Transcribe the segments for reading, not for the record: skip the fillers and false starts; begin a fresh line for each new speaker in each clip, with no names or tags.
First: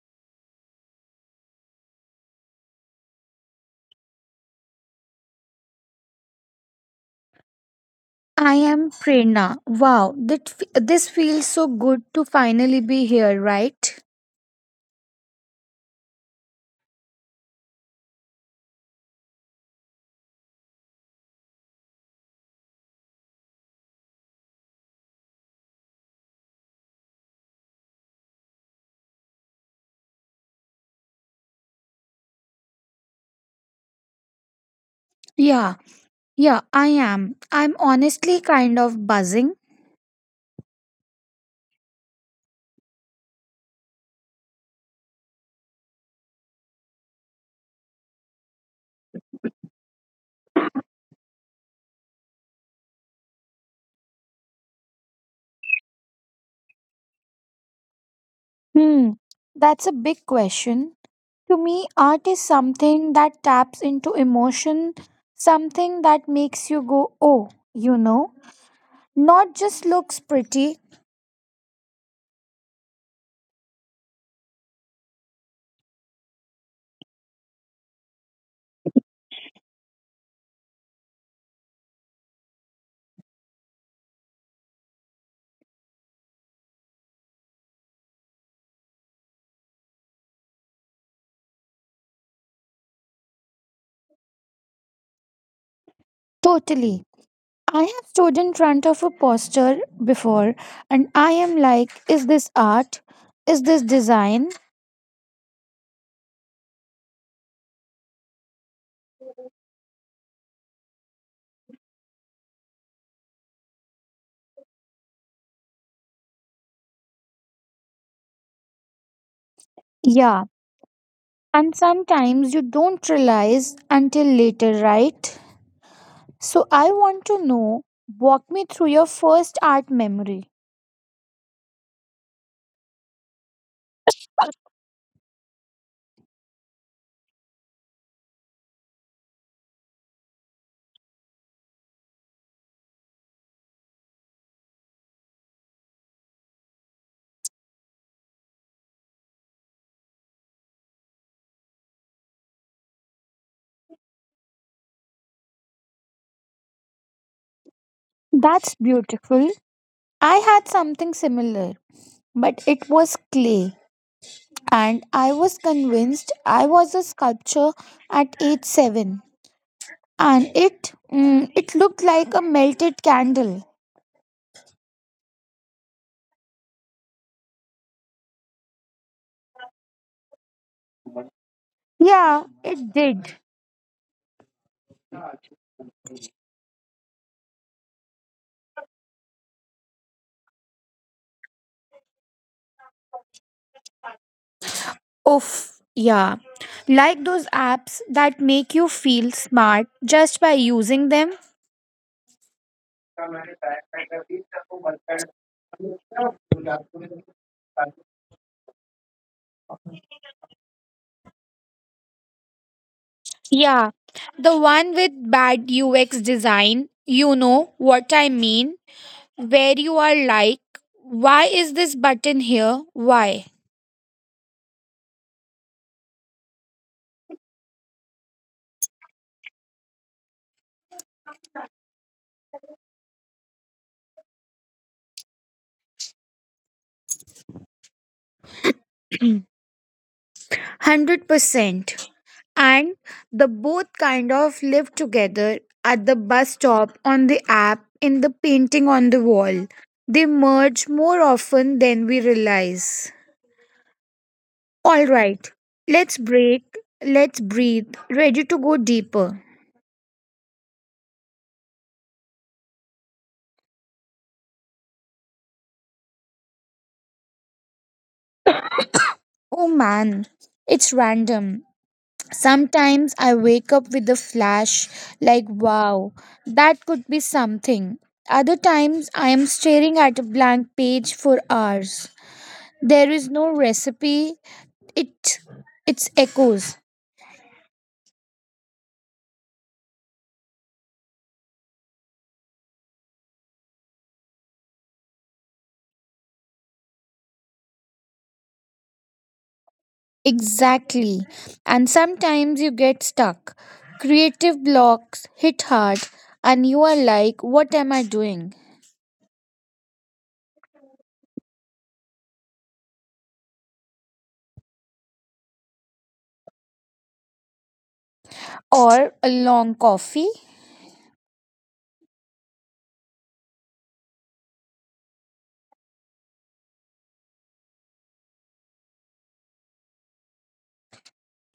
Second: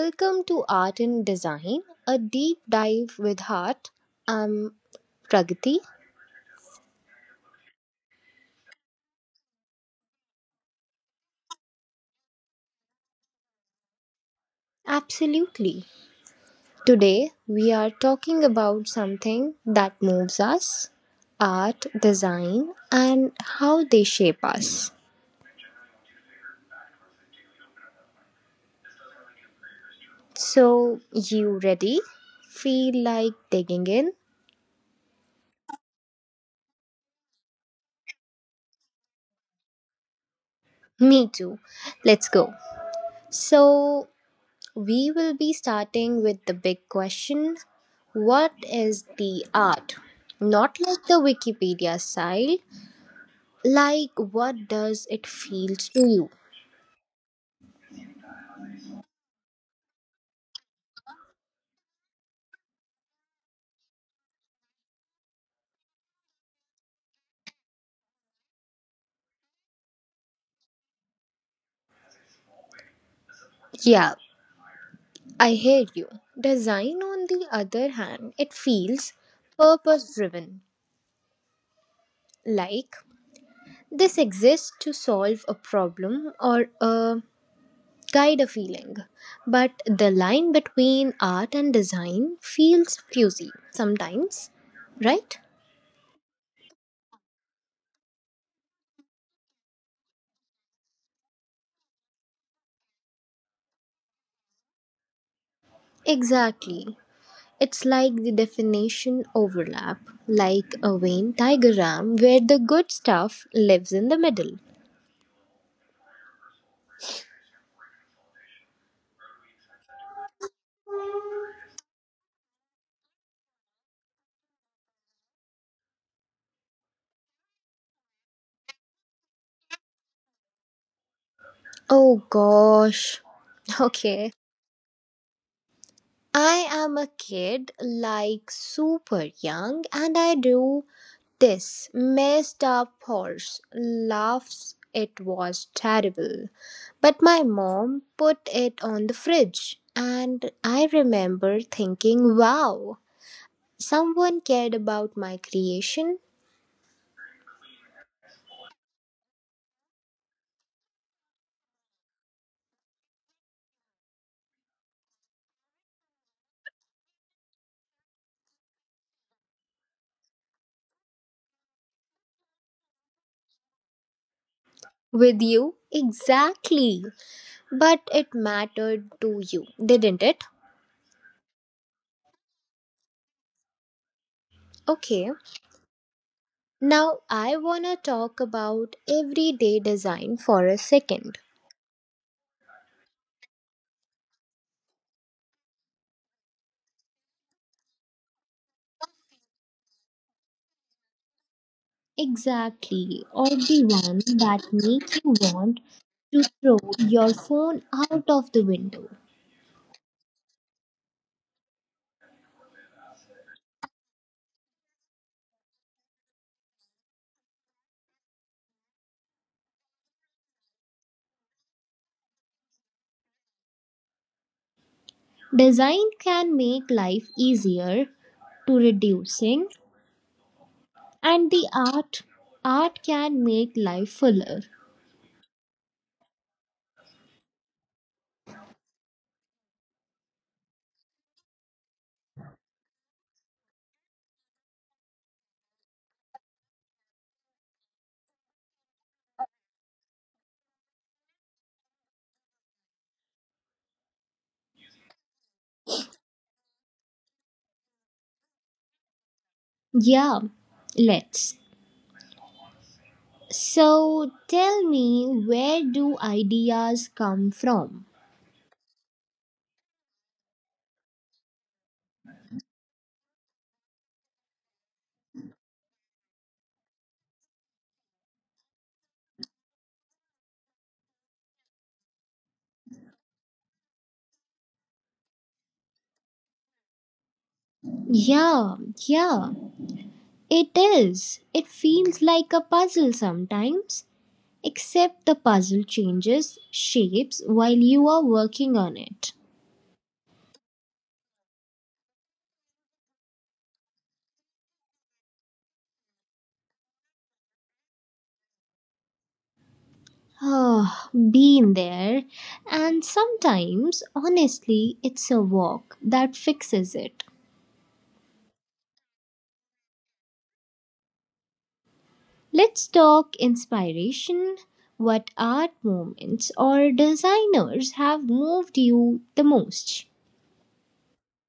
Welcome to Art and Design, a deep dive with heart. I'm Pragati.
I am Prerna. Wow, this feels so good to finally be here, right?
Absolutely. Today, we are talking about something that moves us art, design, and how they shape us. So, you ready? Feel like digging in?
Yeah, yeah, I am. I'm honestly kind of buzzing.
Me too. Let's go. So, we will be starting with the big question. What is the art? Not like the Wikipedia style, like what does it feel to you?
Hmm, that's a big question. To me, art is something that taps into emotion, something that makes you go, oh, you know, not just looks pretty.
Yeah, I hear you. Design, on the other hand, it feels purpose driven, like this exists to solve a problem or a guide a feeling. But the line between art and design feels fuzzy sometimes, right?
Totally. I have stood in front of a poster before and I am like, is this art? Is this design?
Exactly. It's like the definition overlap, like a Venn diagram where the good stuff lives in the middle.
Yeah. And sometimes you don't realize until later, right? So I want to know, walk me through your first art memory.
Oh gosh. Okay. I am a kid, like super young, and I do this messed up horse laughs. It was terrible. But my mom put it on the fridge, and I remember thinking, wow, someone cared about my creation.
That's beautiful. I had something similar, but it was clay. And I was convinced I was a sculpture at age 7. And it looked like a melted candle.
With you? Exactly. But it mattered to you, didn't it?
Yeah, it did.
Okay. Now I want to talk about everyday design for a second.
Oof, yeah. Like those apps that make you feel smart just by using them.
Exactly. Or the one that makes you want to throw your phone out of the window.
Yeah, the one with bad UX design, you know what I mean, where you are like, why is this button here? Why?
Design can make life easier to reducing, and the art can make life fuller.
100%. And the both kind of live together at the bus stop, on the app, in the painting on the wall. They merge more often than we realize. All right, let's break, let's breathe, ready to go deeper.
Yeah, let's. So tell me, where do ideas come from?
Oh man, it's random. Sometimes I wake up with a flash, like, wow, that could be something. Other times I am staring at a blank page for hours. There is no recipe, it, it's echoes.
Yeah, yeah, it is. It feels like a puzzle sometimes, except the puzzle changes shapes while you are working on it.
Exactly. And sometimes you get stuck. Creative blocks hit hard, and you are like, what am I doing?
Ah, been there. And sometimes, honestly, it's a walk that fixes it.
Or a long coffee.
Let's talk inspiration. What art moments or designers have moved you the most?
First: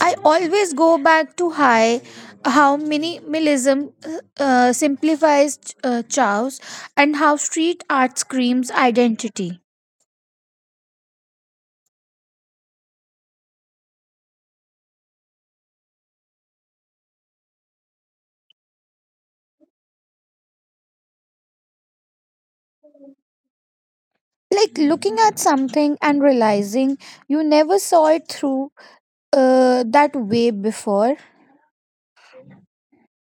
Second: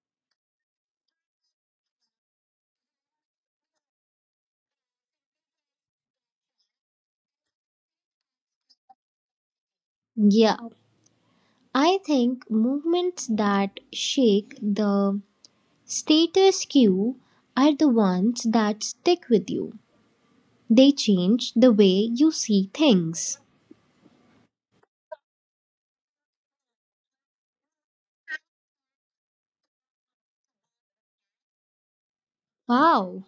I always go back to high how minimalism simplifies chows, and how street art screams identity.
Yeah, I think movements that shake the status quo are the ones that stick with you. They change the way you see things.
Like looking at something and realizing you never saw it through that way before.
Wow,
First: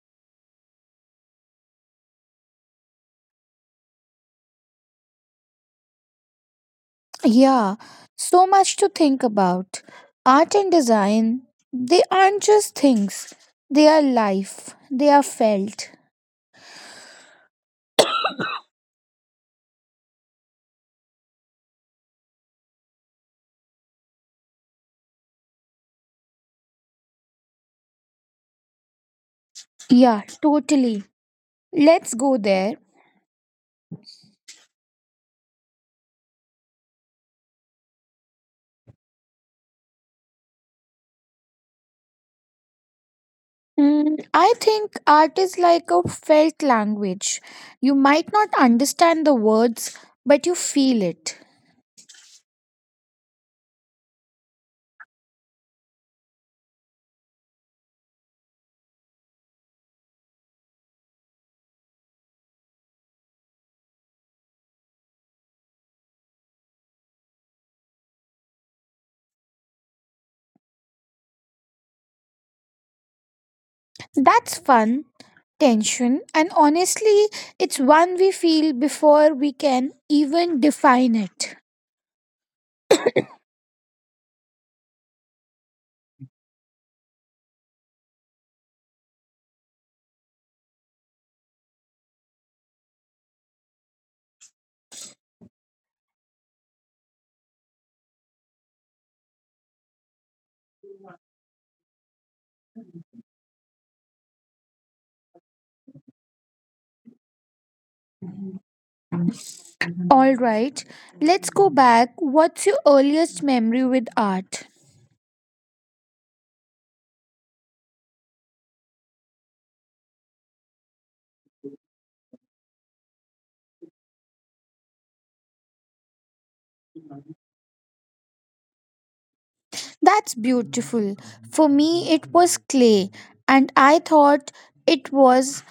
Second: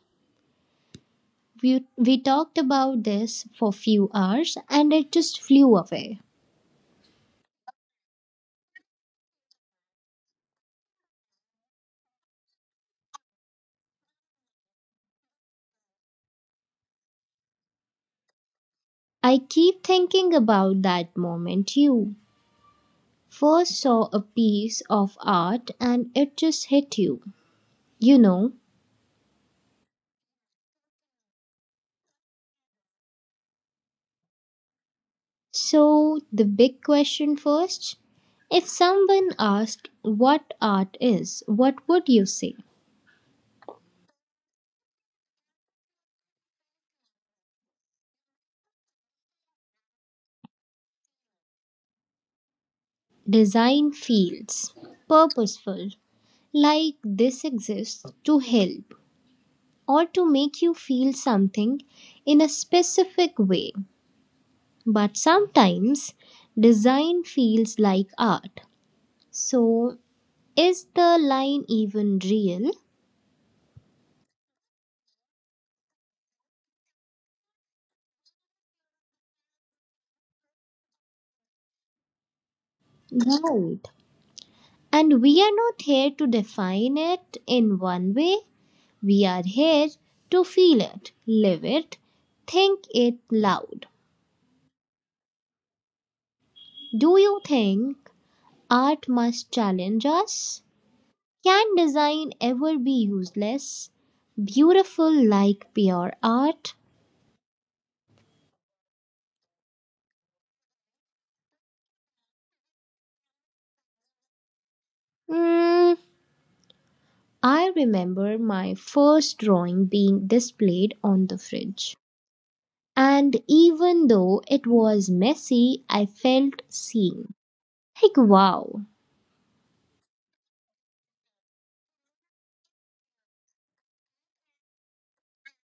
we talked about this for few hours and it just flew away.
Yeah, so much to think about. Art and design, they aren't just things, they are life, they are felt.
I keep thinking about that moment you first saw a piece of art and it just hit you, you know.
Yeah, totally. Let's go there.
So, the big question first, if someone asked what art is, what would you say?
I think art is like a felt language. You might not understand the words, but you feel it.
Design feels purposeful, like this exists to help or to make you feel something in a specific way. But sometimes design feels like art. So, is the line even real?
That's fun, tension, and honestly, it's one we feel before we can even define it.
Right. And we are not here to define it in one way. We are here to feel it, live it, think it loud. Do you think art must challenge us? Can design ever be useless? Beautiful like pure art?
All right, let's go back. What's your earliest memory with art?
Mm, I remember my first drawing being displayed on the fridge. And even though it was messy, I felt seen. Like, wow,
That's beautiful. For me, it was clay, and I thought it was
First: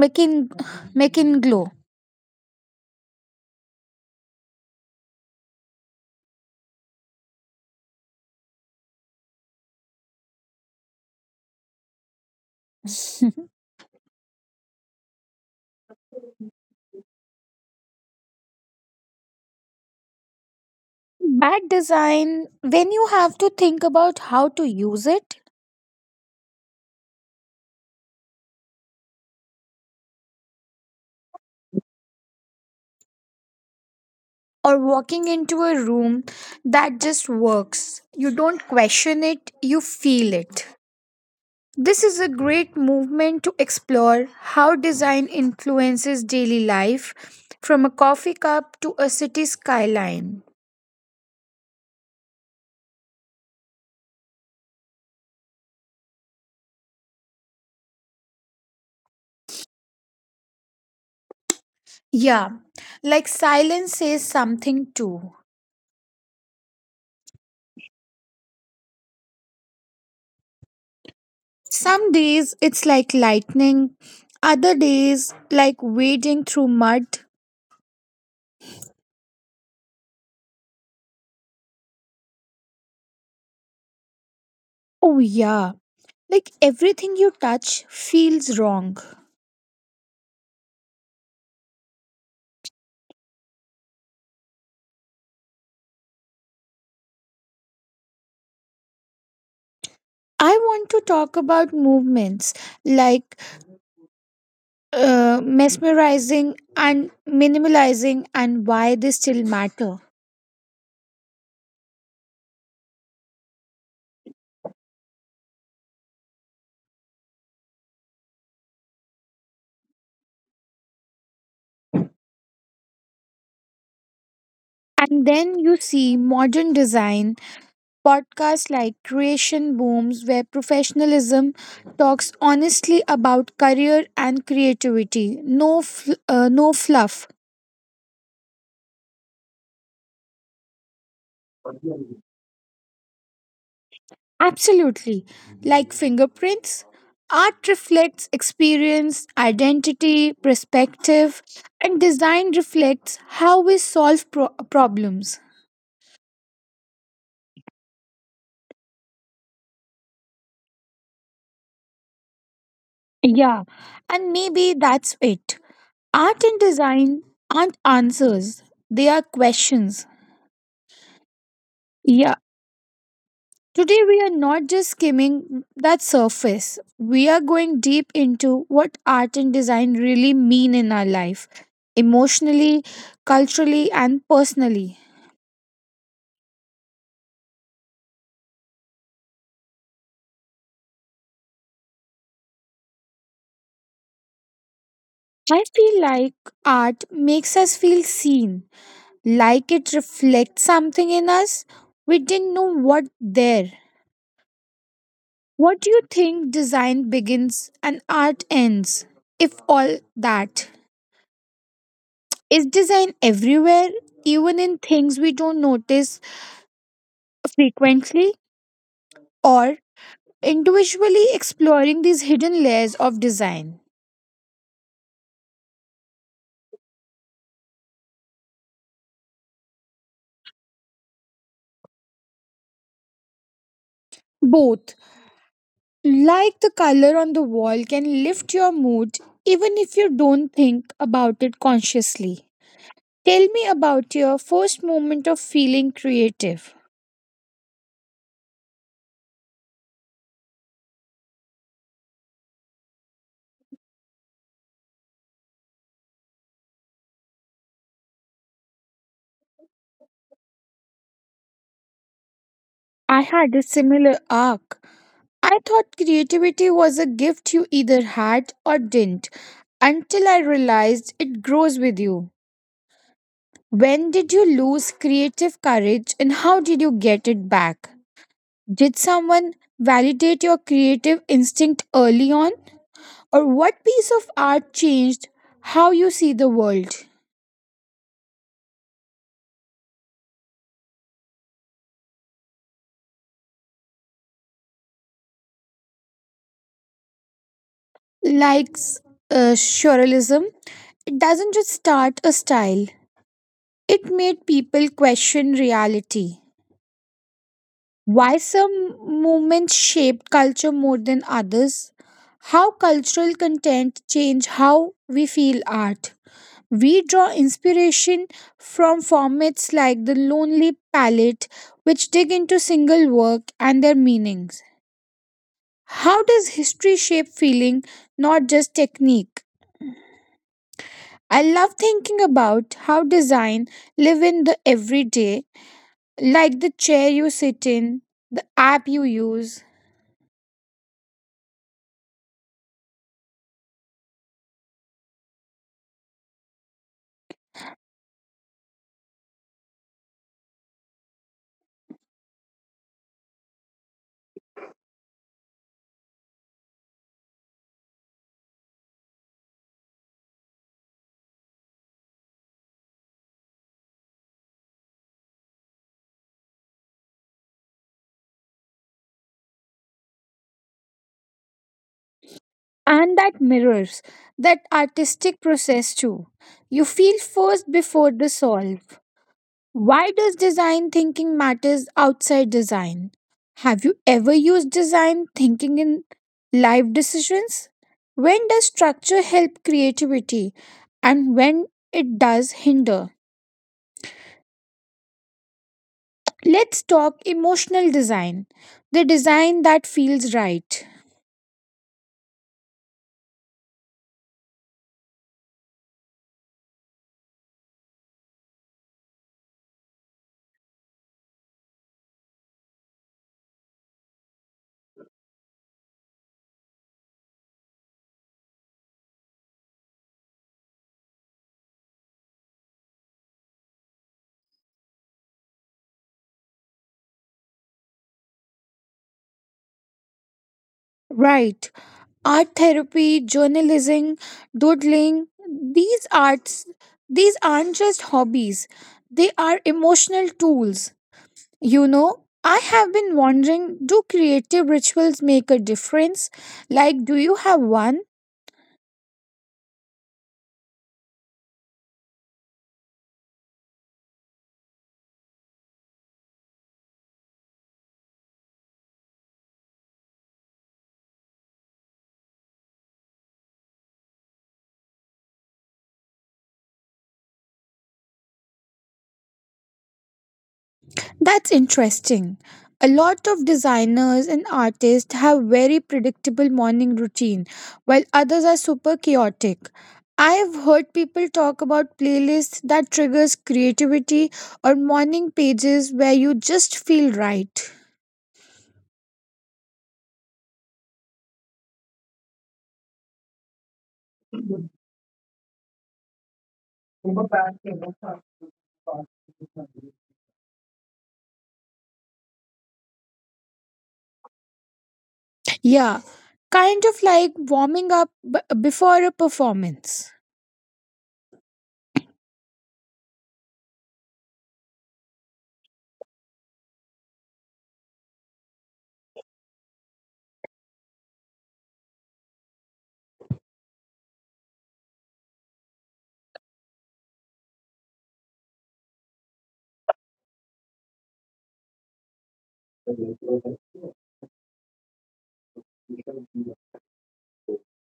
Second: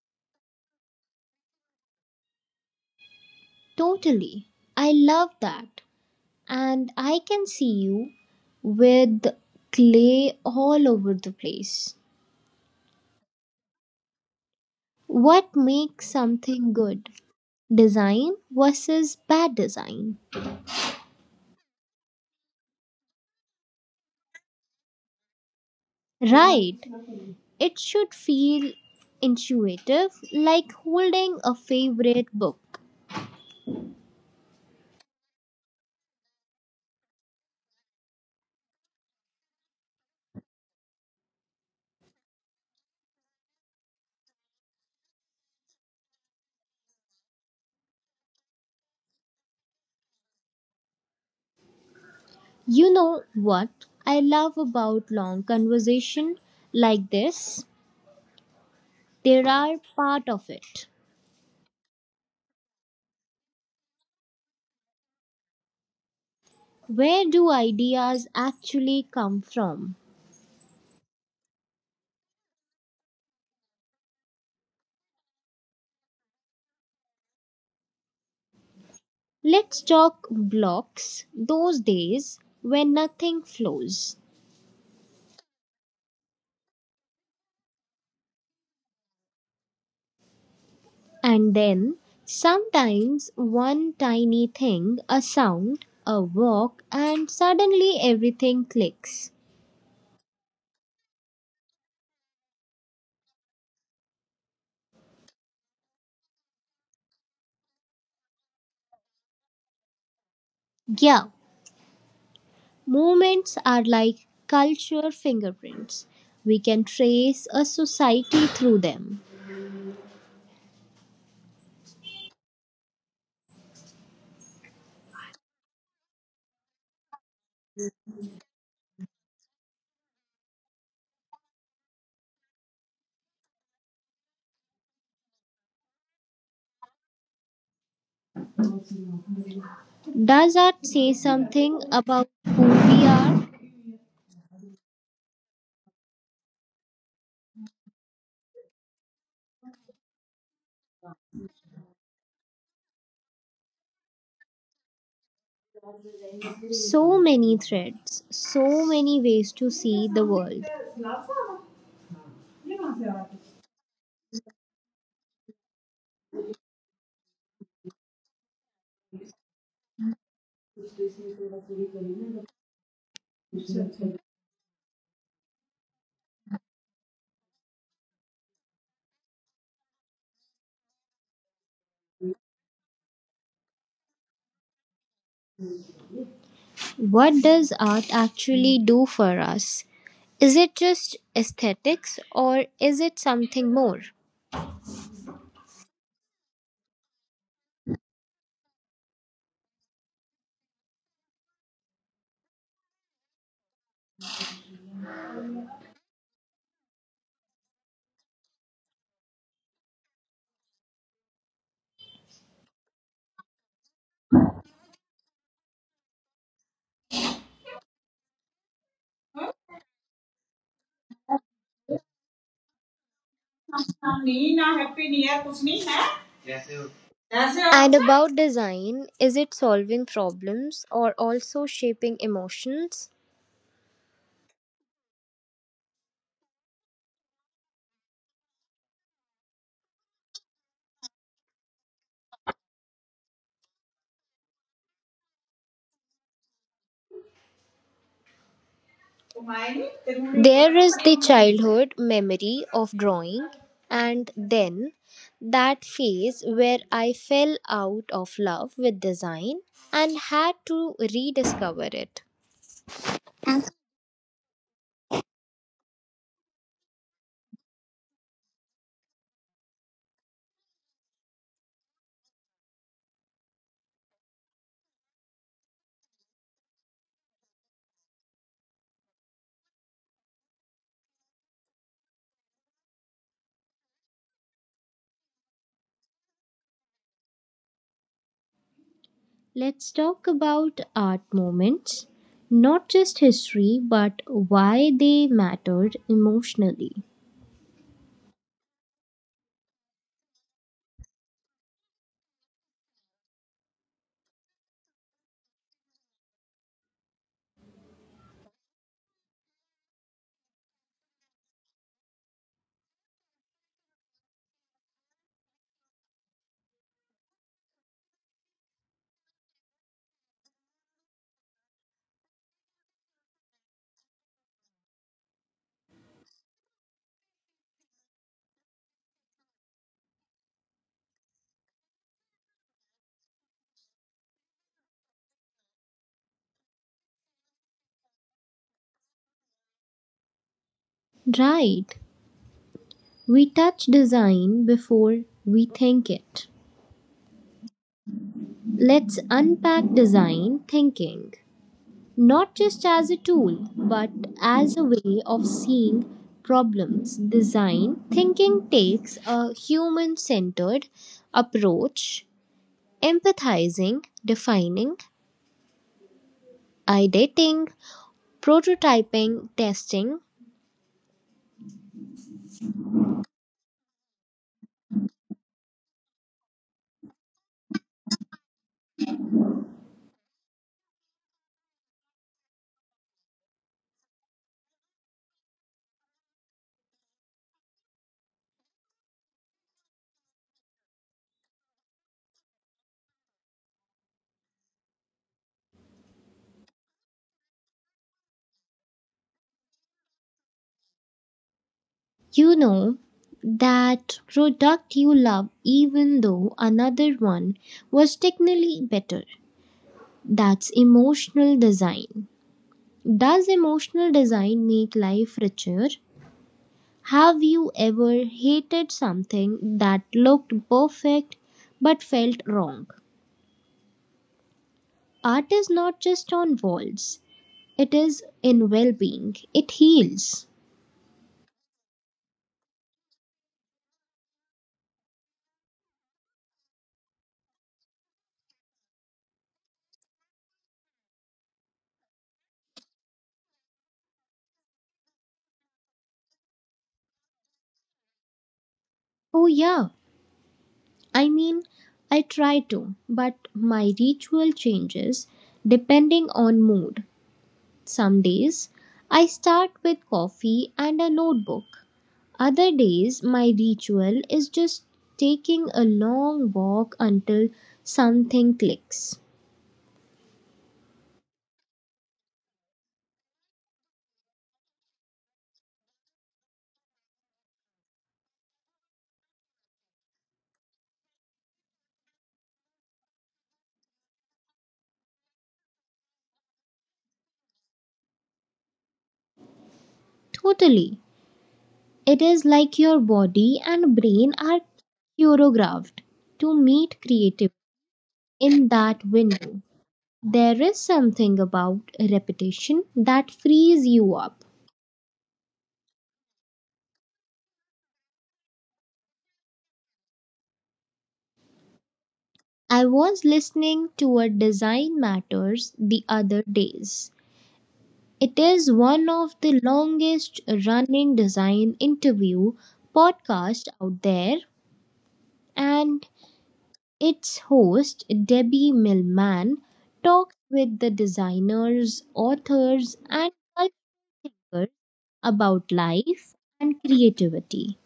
making making glow.
totally. I love that. And I can see you with clay all over the place. What makes something good? Design versus bad design.
Bad design, when you have to think about how to use it,
Right. It should feel intuitive, like holding a favorite book.
or walking into a room that just works. You don't question it, you feel it. This is a great movement to explore how design influences daily life from a coffee cup to a city skyline.
You know what I love about long conversation like this? There are part of it.
Yeah, like silence says something too.
Where do ideas actually come from?
Some days it's like lightning, other days like wading through mud.
Let's talk blocks, those days when nothing flows.
Oh, yeah. Like everything you touch feels wrong.
And then, sometimes one tiny thing, a sound, a walk, and suddenly everything clicks.
I want to talk about movements like mesmerizing and minimalizing and why they still matter.
Yeah, moments are like culture fingerprints. We can trace a society through them.
And then you see modern design podcasts like Creation Booms, where professionalism talks honestly about career and creativity. No, no fluff.
Does that say something about who we are?
Absolutely. Like fingerprints, art reflects experience, identity, perspective, and design reflects how we solve problems.
So many threads, so many ways to see the world.
Yeah, and maybe that's it. Art and design aren't answers, they are questions. Yeah. Today, we are not just skimming that surface. We are going deep into what art and design really mean in our life, emotionally, culturally, and personally.
What does art actually do for us? Is it just aesthetics or is it something more?
I feel like art makes us feel seen, like it reflects something in us we didn't know what there. What do you think design begins and art ends, if all that? Is design everywhere, even in things we don't notice frequently or individually, exploring these hidden layers of design.
And about design, is it solving problems or also shaping emotions?
Both, like the color on the wall can lift your mood even if you don't think about it consciously. Tell me about your first moment of feeling creative.
There is the childhood memory of drawing, and then that phase where I fell out of love with design and had to rediscover it.
I had a similar arc. I thought creativity was a gift you either had or didn't, until I realized it grows with you. When did you lose creative courage and how did you get it back? Did someone validate your creative instinct early on? Or what piece of art changed how you see the world?
Let's talk about art moments, not just history, but why they mattered emotionally.
Like surrealism, it doesn't just start a style, it made people question reality. Why some movements shaped culture more than others? How cultural content changed how we feel art? We draw inspiration from formats like the Lonely Palette, which dig into single work and their meanings. How does history shape feeling, not just technique? I love thinking about how design live in the everyday, like the chair you sit in, the app you use,
Right, we touch design before we think it. Let's unpack design thinking, not just as a tool, but as a way of seeing problems. Design thinking takes a human centered approach: empathizing, defining, ideating, prototyping, testing.
and that mirrors that artistic process too. You feel first before the solve. Why does design thinking matters outside design? Have you ever used design thinking in life decisions? When does structure help creativity and when it does hinder? Let's talk emotional design, the design that feels right.
You know that product you love, even though another one was technically better. That's emotional design. Does emotional design make life richer? Have you ever hated something that looked perfect but felt wrong? Art is not just on walls, it is in well being. It heals.
Right. Art therapy, journalism, doodling, these arts, these aren't just hobbies. They are emotional tools. You know, I have been wondering, do creative rituals make a difference? Like, do you have one?
Oh, yeah. I mean, I try to, but my ritual changes depending on mood. Some days, I start with coffee and a notebook. Other days, my ritual is just taking a long walk until something clicks.
That's interesting. A lot of designers and artists have very predictable morning routine, while others are super chaotic. I have heard people talk about playlists that triggers creativity or morning pages where you just feel right.
Totally. It is like your body and brain are choreographed to meet creative in that window. There is something about repetition that frees you up.
Yeah, kind of like warming up before a performance.
I was listening to a Design Matters the other days. It is one of the longest running design interview podcast out there, and its host, Debbie Millman, talks with the designers, authors, and culture thinkers about life and creativity.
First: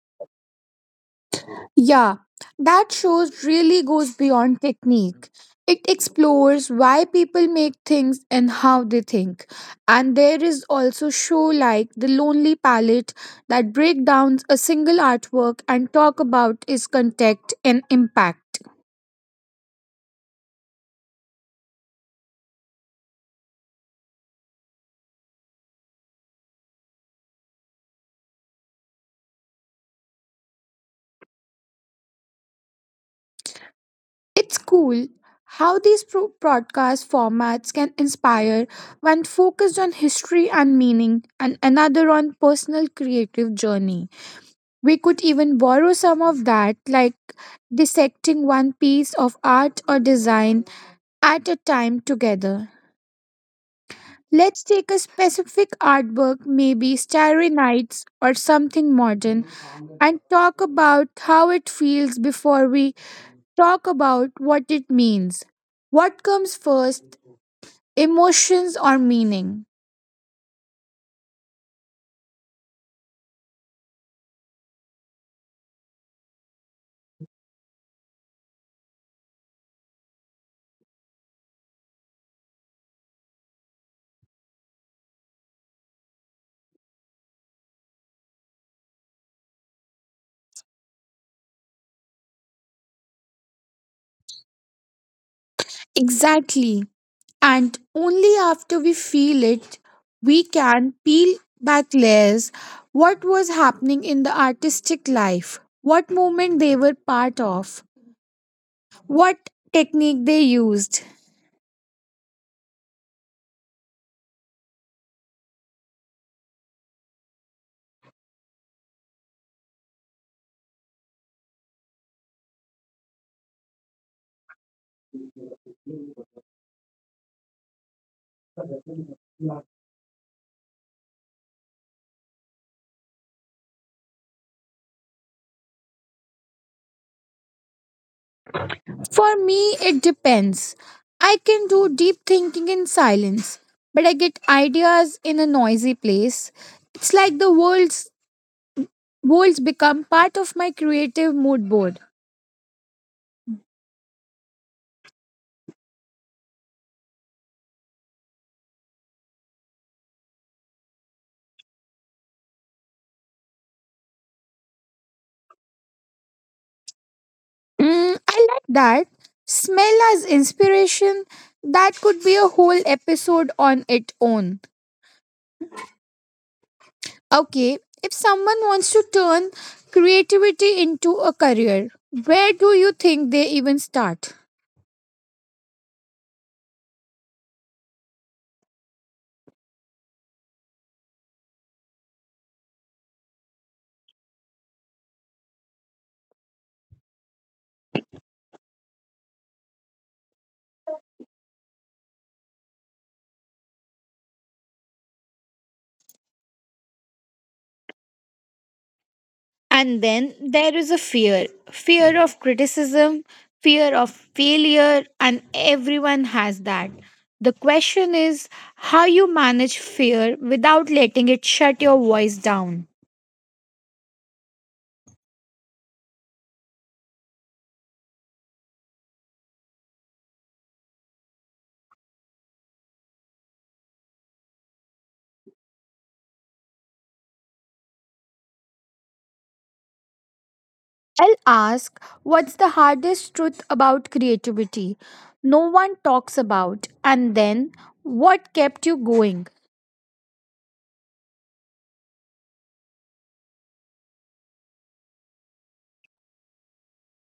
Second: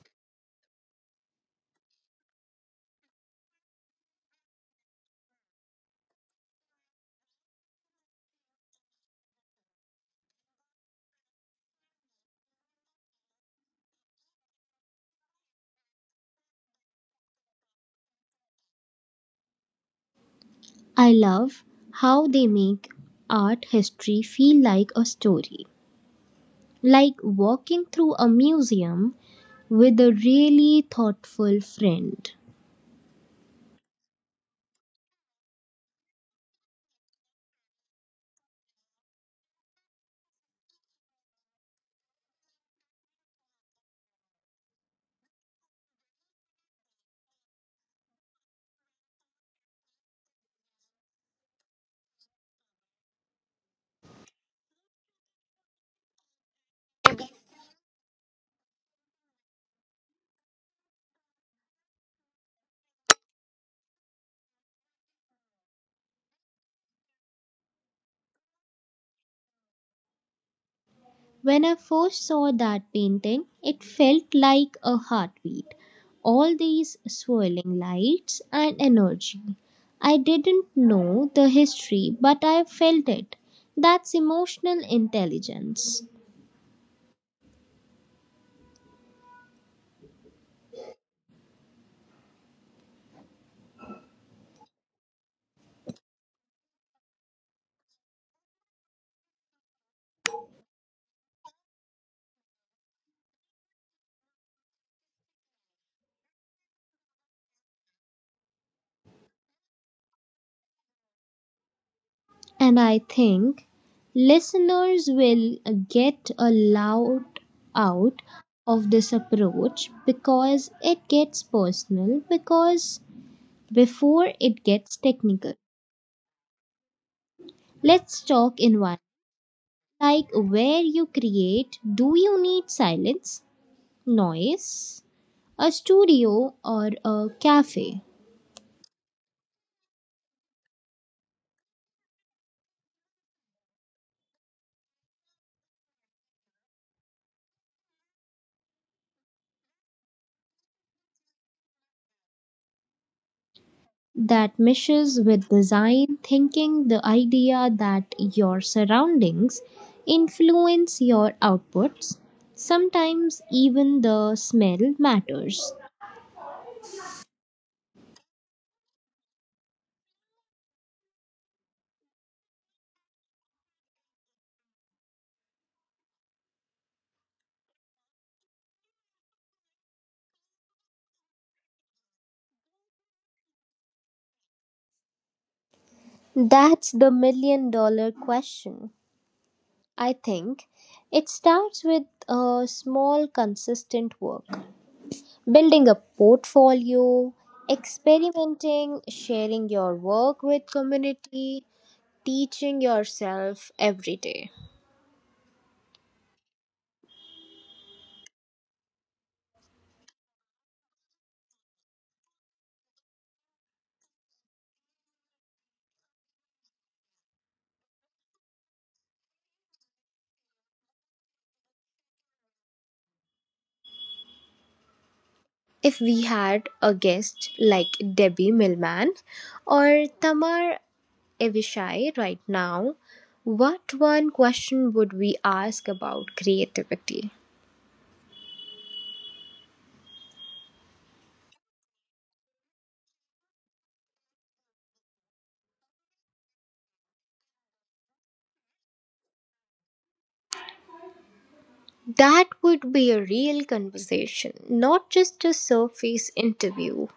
Yeah, that shows really goes beyond technique. It explores why people make things and how they think. And there is also show like The Lonely Palette that break down a single artwork and talk about its context and impact.
I love how they make art history feel like a story, like walking through a museum with a really thoughtful friend.
It's cool how these broadcast formats can inspire one focused on history and meaning and another on personal creative journey. We could even borrow some of that, like dissecting one piece of art or design at a time together. Let's take a specific artwork, maybe Starry Nights or something modern, and talk about how it feels before we talk about what it means. What comes first, emotions or meaning?
When I first saw that painting, it felt like a heartbeat. All these swirling lights and energy. I didn't know the history, but I felt it. That's emotional intelligence.
Exactly. And only after we feel it we can peel back layers, what was happening in the artistic life, what moment they were part of, what technique they used.
And I think listeners will get a lot out of this approach because it gets personal, because before it gets technical. Let's talk environment, like where you create. Do you need silence, noise, a studio, or a cafe
For me it depends. I can do deep thinking in silence, but I get ideas in a noisy place. It's like the world's worlds become part of my creative mood board.
that meshes with design thinking? The idea that your surroundings influence your outputs, sometimes even the smell matters.
Mm, I like that. Smell as inspiration, that could be a whole episode on its own. Okay, if someone wants to turn creativity into a career, where do you think they even start?
That's the million dollar question. I think it starts with a small, consistent work, building a portfolio, experimenting, sharing your work with community, teaching yourself every day.
And then there is a fear of criticism, fear of failure, and everyone has that. The question is how you manage fear without letting it shut your voice down.
If we had a guest like Debbie Millman or Tamar Avishai right now, what one question would we ask about creativity?
I'll ask, what's the hardest truth about creativity no one talks about, and then what kept you going?
That would be a real conversation, not just a surface interview.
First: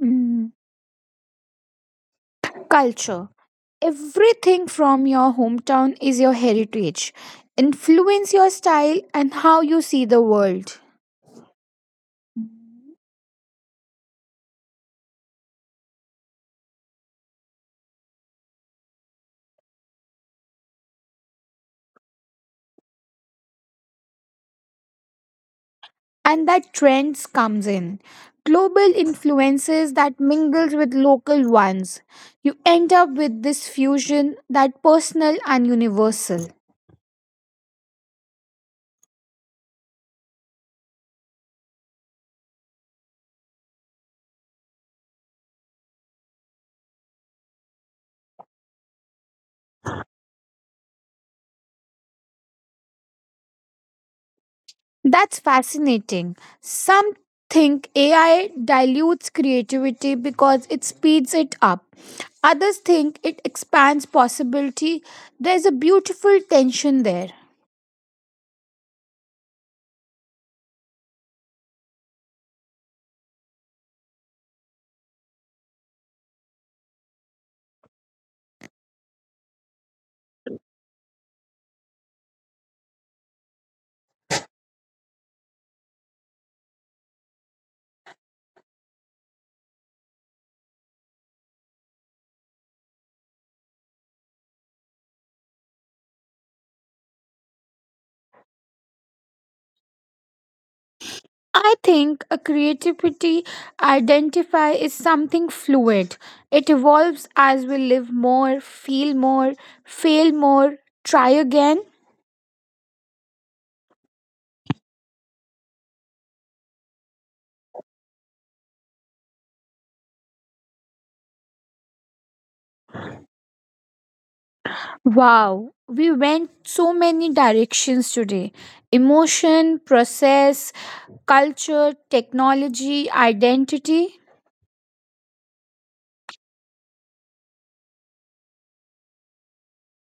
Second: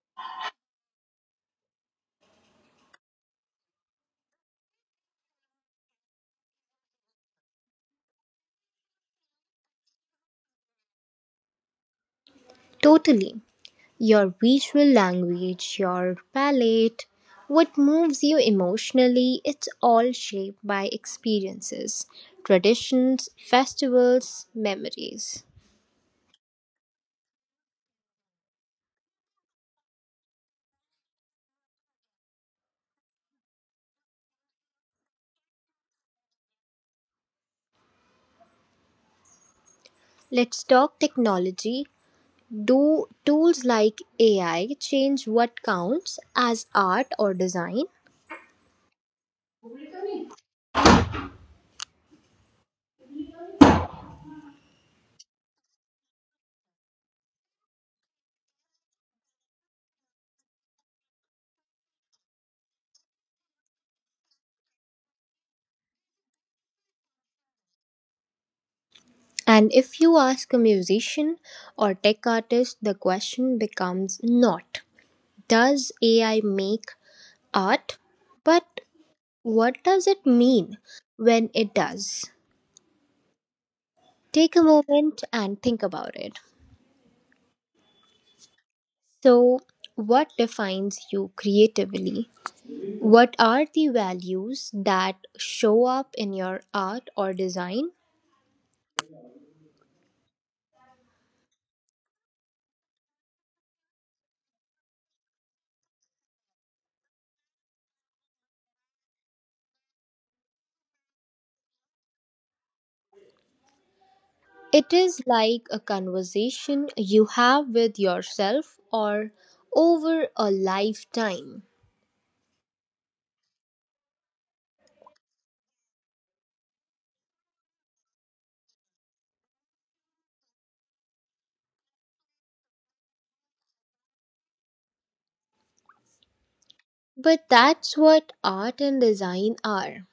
Mm, culture. Everything from your hometown is your heritage. Influence your style and how you see the world. Mm.
Totally. Your visual language, your palate, what moves you emotionally, it's all shaped by experiences, traditions, festivals, memories.
And that trends comes in, global influences that mingles with local ones, you end up with this fusion that personal and universal.
Let's talk technology. Do tools like AI change what counts as art or design?
That's fascinating. Some think AI dilutes creativity because it speeds it up, others think it expands possibility. There's a beautiful tension there.
And if you ask a musician or tech artist, the question becomes not does AI make art, but what does it mean when it does? Take a moment and think about it. So, what defines you creatively? What are the values that show up in your art or design?
I think a creativity identify is something fluid. It evolves as we live more, feel more, fail more, try again.
It is like a conversation you have with yourself or over a lifetime.
Wow, we went so many directions today. Emotion, process, culture, technology, identity.
But that's what art and design are.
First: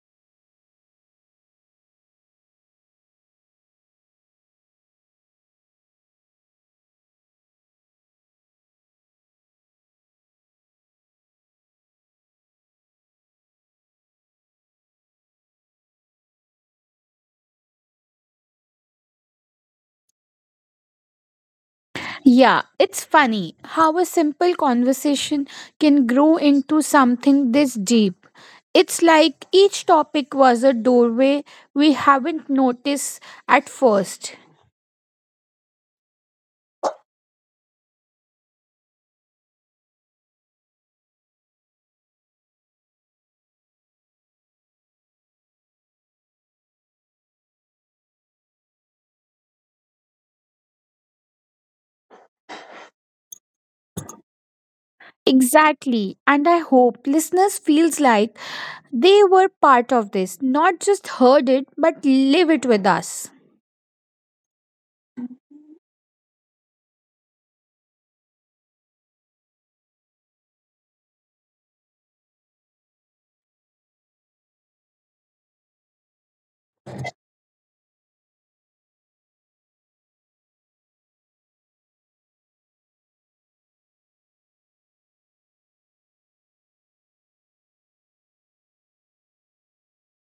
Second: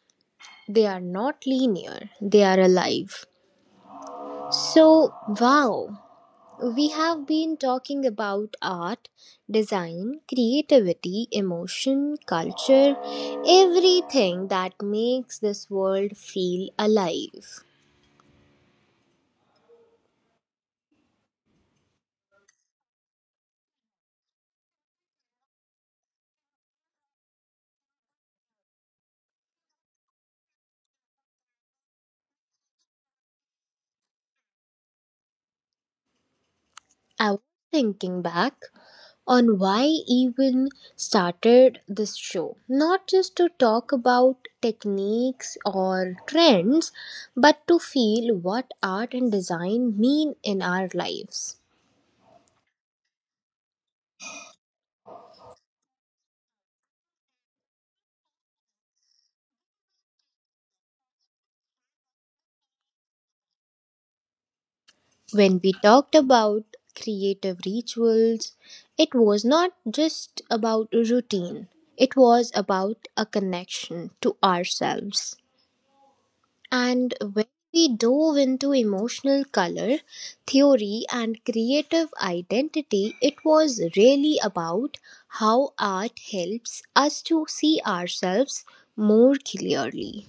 They are not linear, they are alive. So, wow, we have been talking about art, design, creativity, emotion, culture, everything that makes this world feel alive.
Yeah, it's funny how a simple conversation can grow into something this deep. It's like each topic was a doorway we haven't noticed at first.
I was thinking back on why even started this show, not just to talk about techniques or trends, but to feel what art and design mean in our lives.
Exactly, and I hope listeners feels like they were part of this, not just heard it but live it with us.
When we talked about creative rituals, it was not just about routine, it was about a connection to ourselves. And when we dove into emotional color theory and creative identity, it was really about how art helps us to see ourselves more clearly.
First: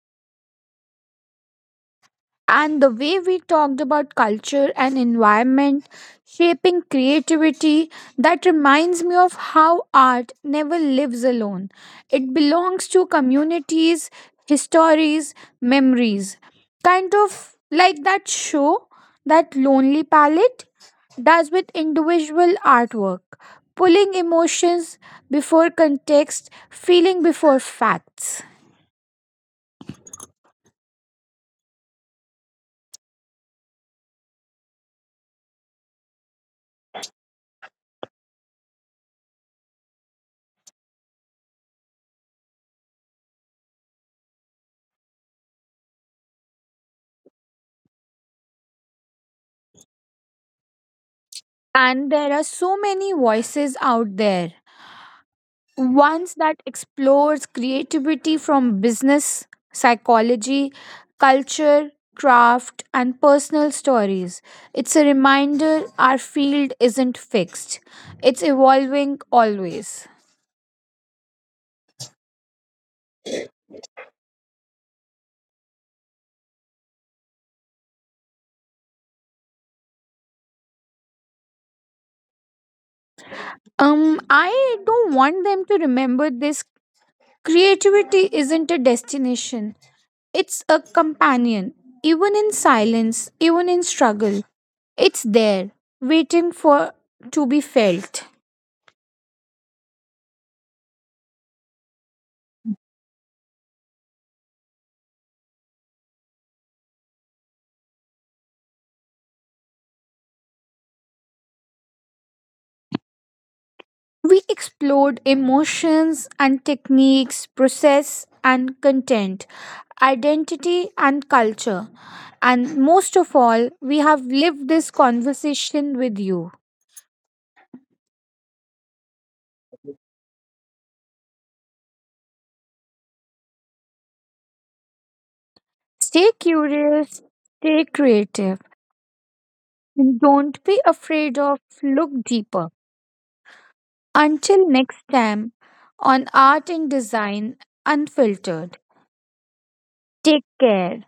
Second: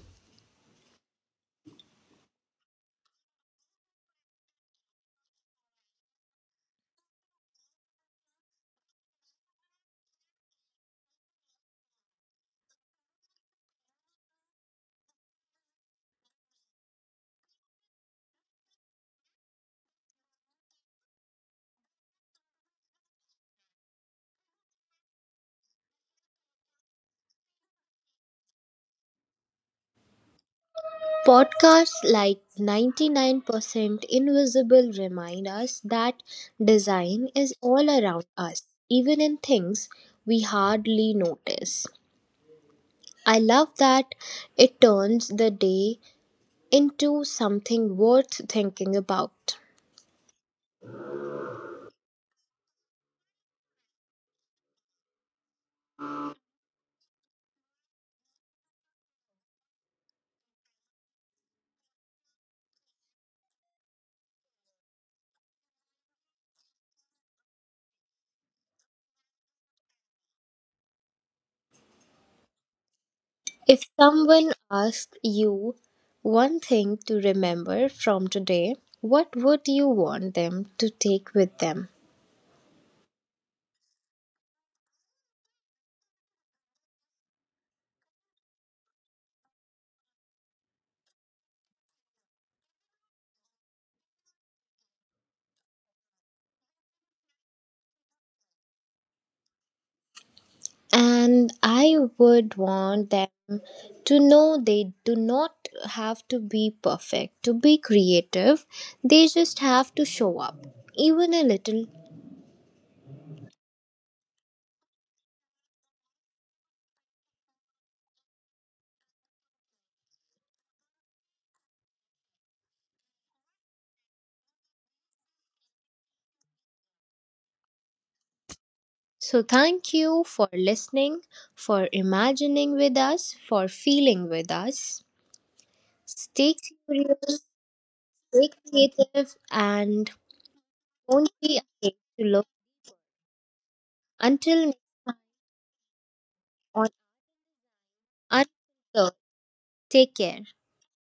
And the way we talked about culture and environment shaping creativity, that reminds me of how art never lives alone. It belongs to communities, histories, memories. Kind of like that show, that Lonely Palette does with individual artwork, pulling emotions before context, feeling before facts.
Podcasts like 99% Invisible remind us that design is all around us, even in things we hardly notice. I love that it turns the day into something worth thinking about.
And there are so many voices out there, ones that explores creativity from business, psychology, culture, craft, and personal stories. It's a reminder our field isn't fixed, it's evolving always.
If someone asked you one thing to remember from today, what would you want them to take with them?
I don't want them to remember this, creativity isn't a destination, it's a companion. Even in silence, even in struggle, it's there, waiting for to be felt.
And I would want them to know they do not have to be perfect to be creative. They just have to show up, even a little.
We explored emotions and techniques, process and content, identity and culture. And most of all, we have lived this conversation with you.
So, thank you for listening, for imagining with us, for feeling with us.
Stay
Stay
curious,
curious,
stay
stay
creative,
creative, and
and don't be
don't
afraid
be
of
afraid
look
to look
deeper.
until
Until
next
next
time
time on Art
on
and Design Unfiltered.
Unfiltered. Take care.
Take care.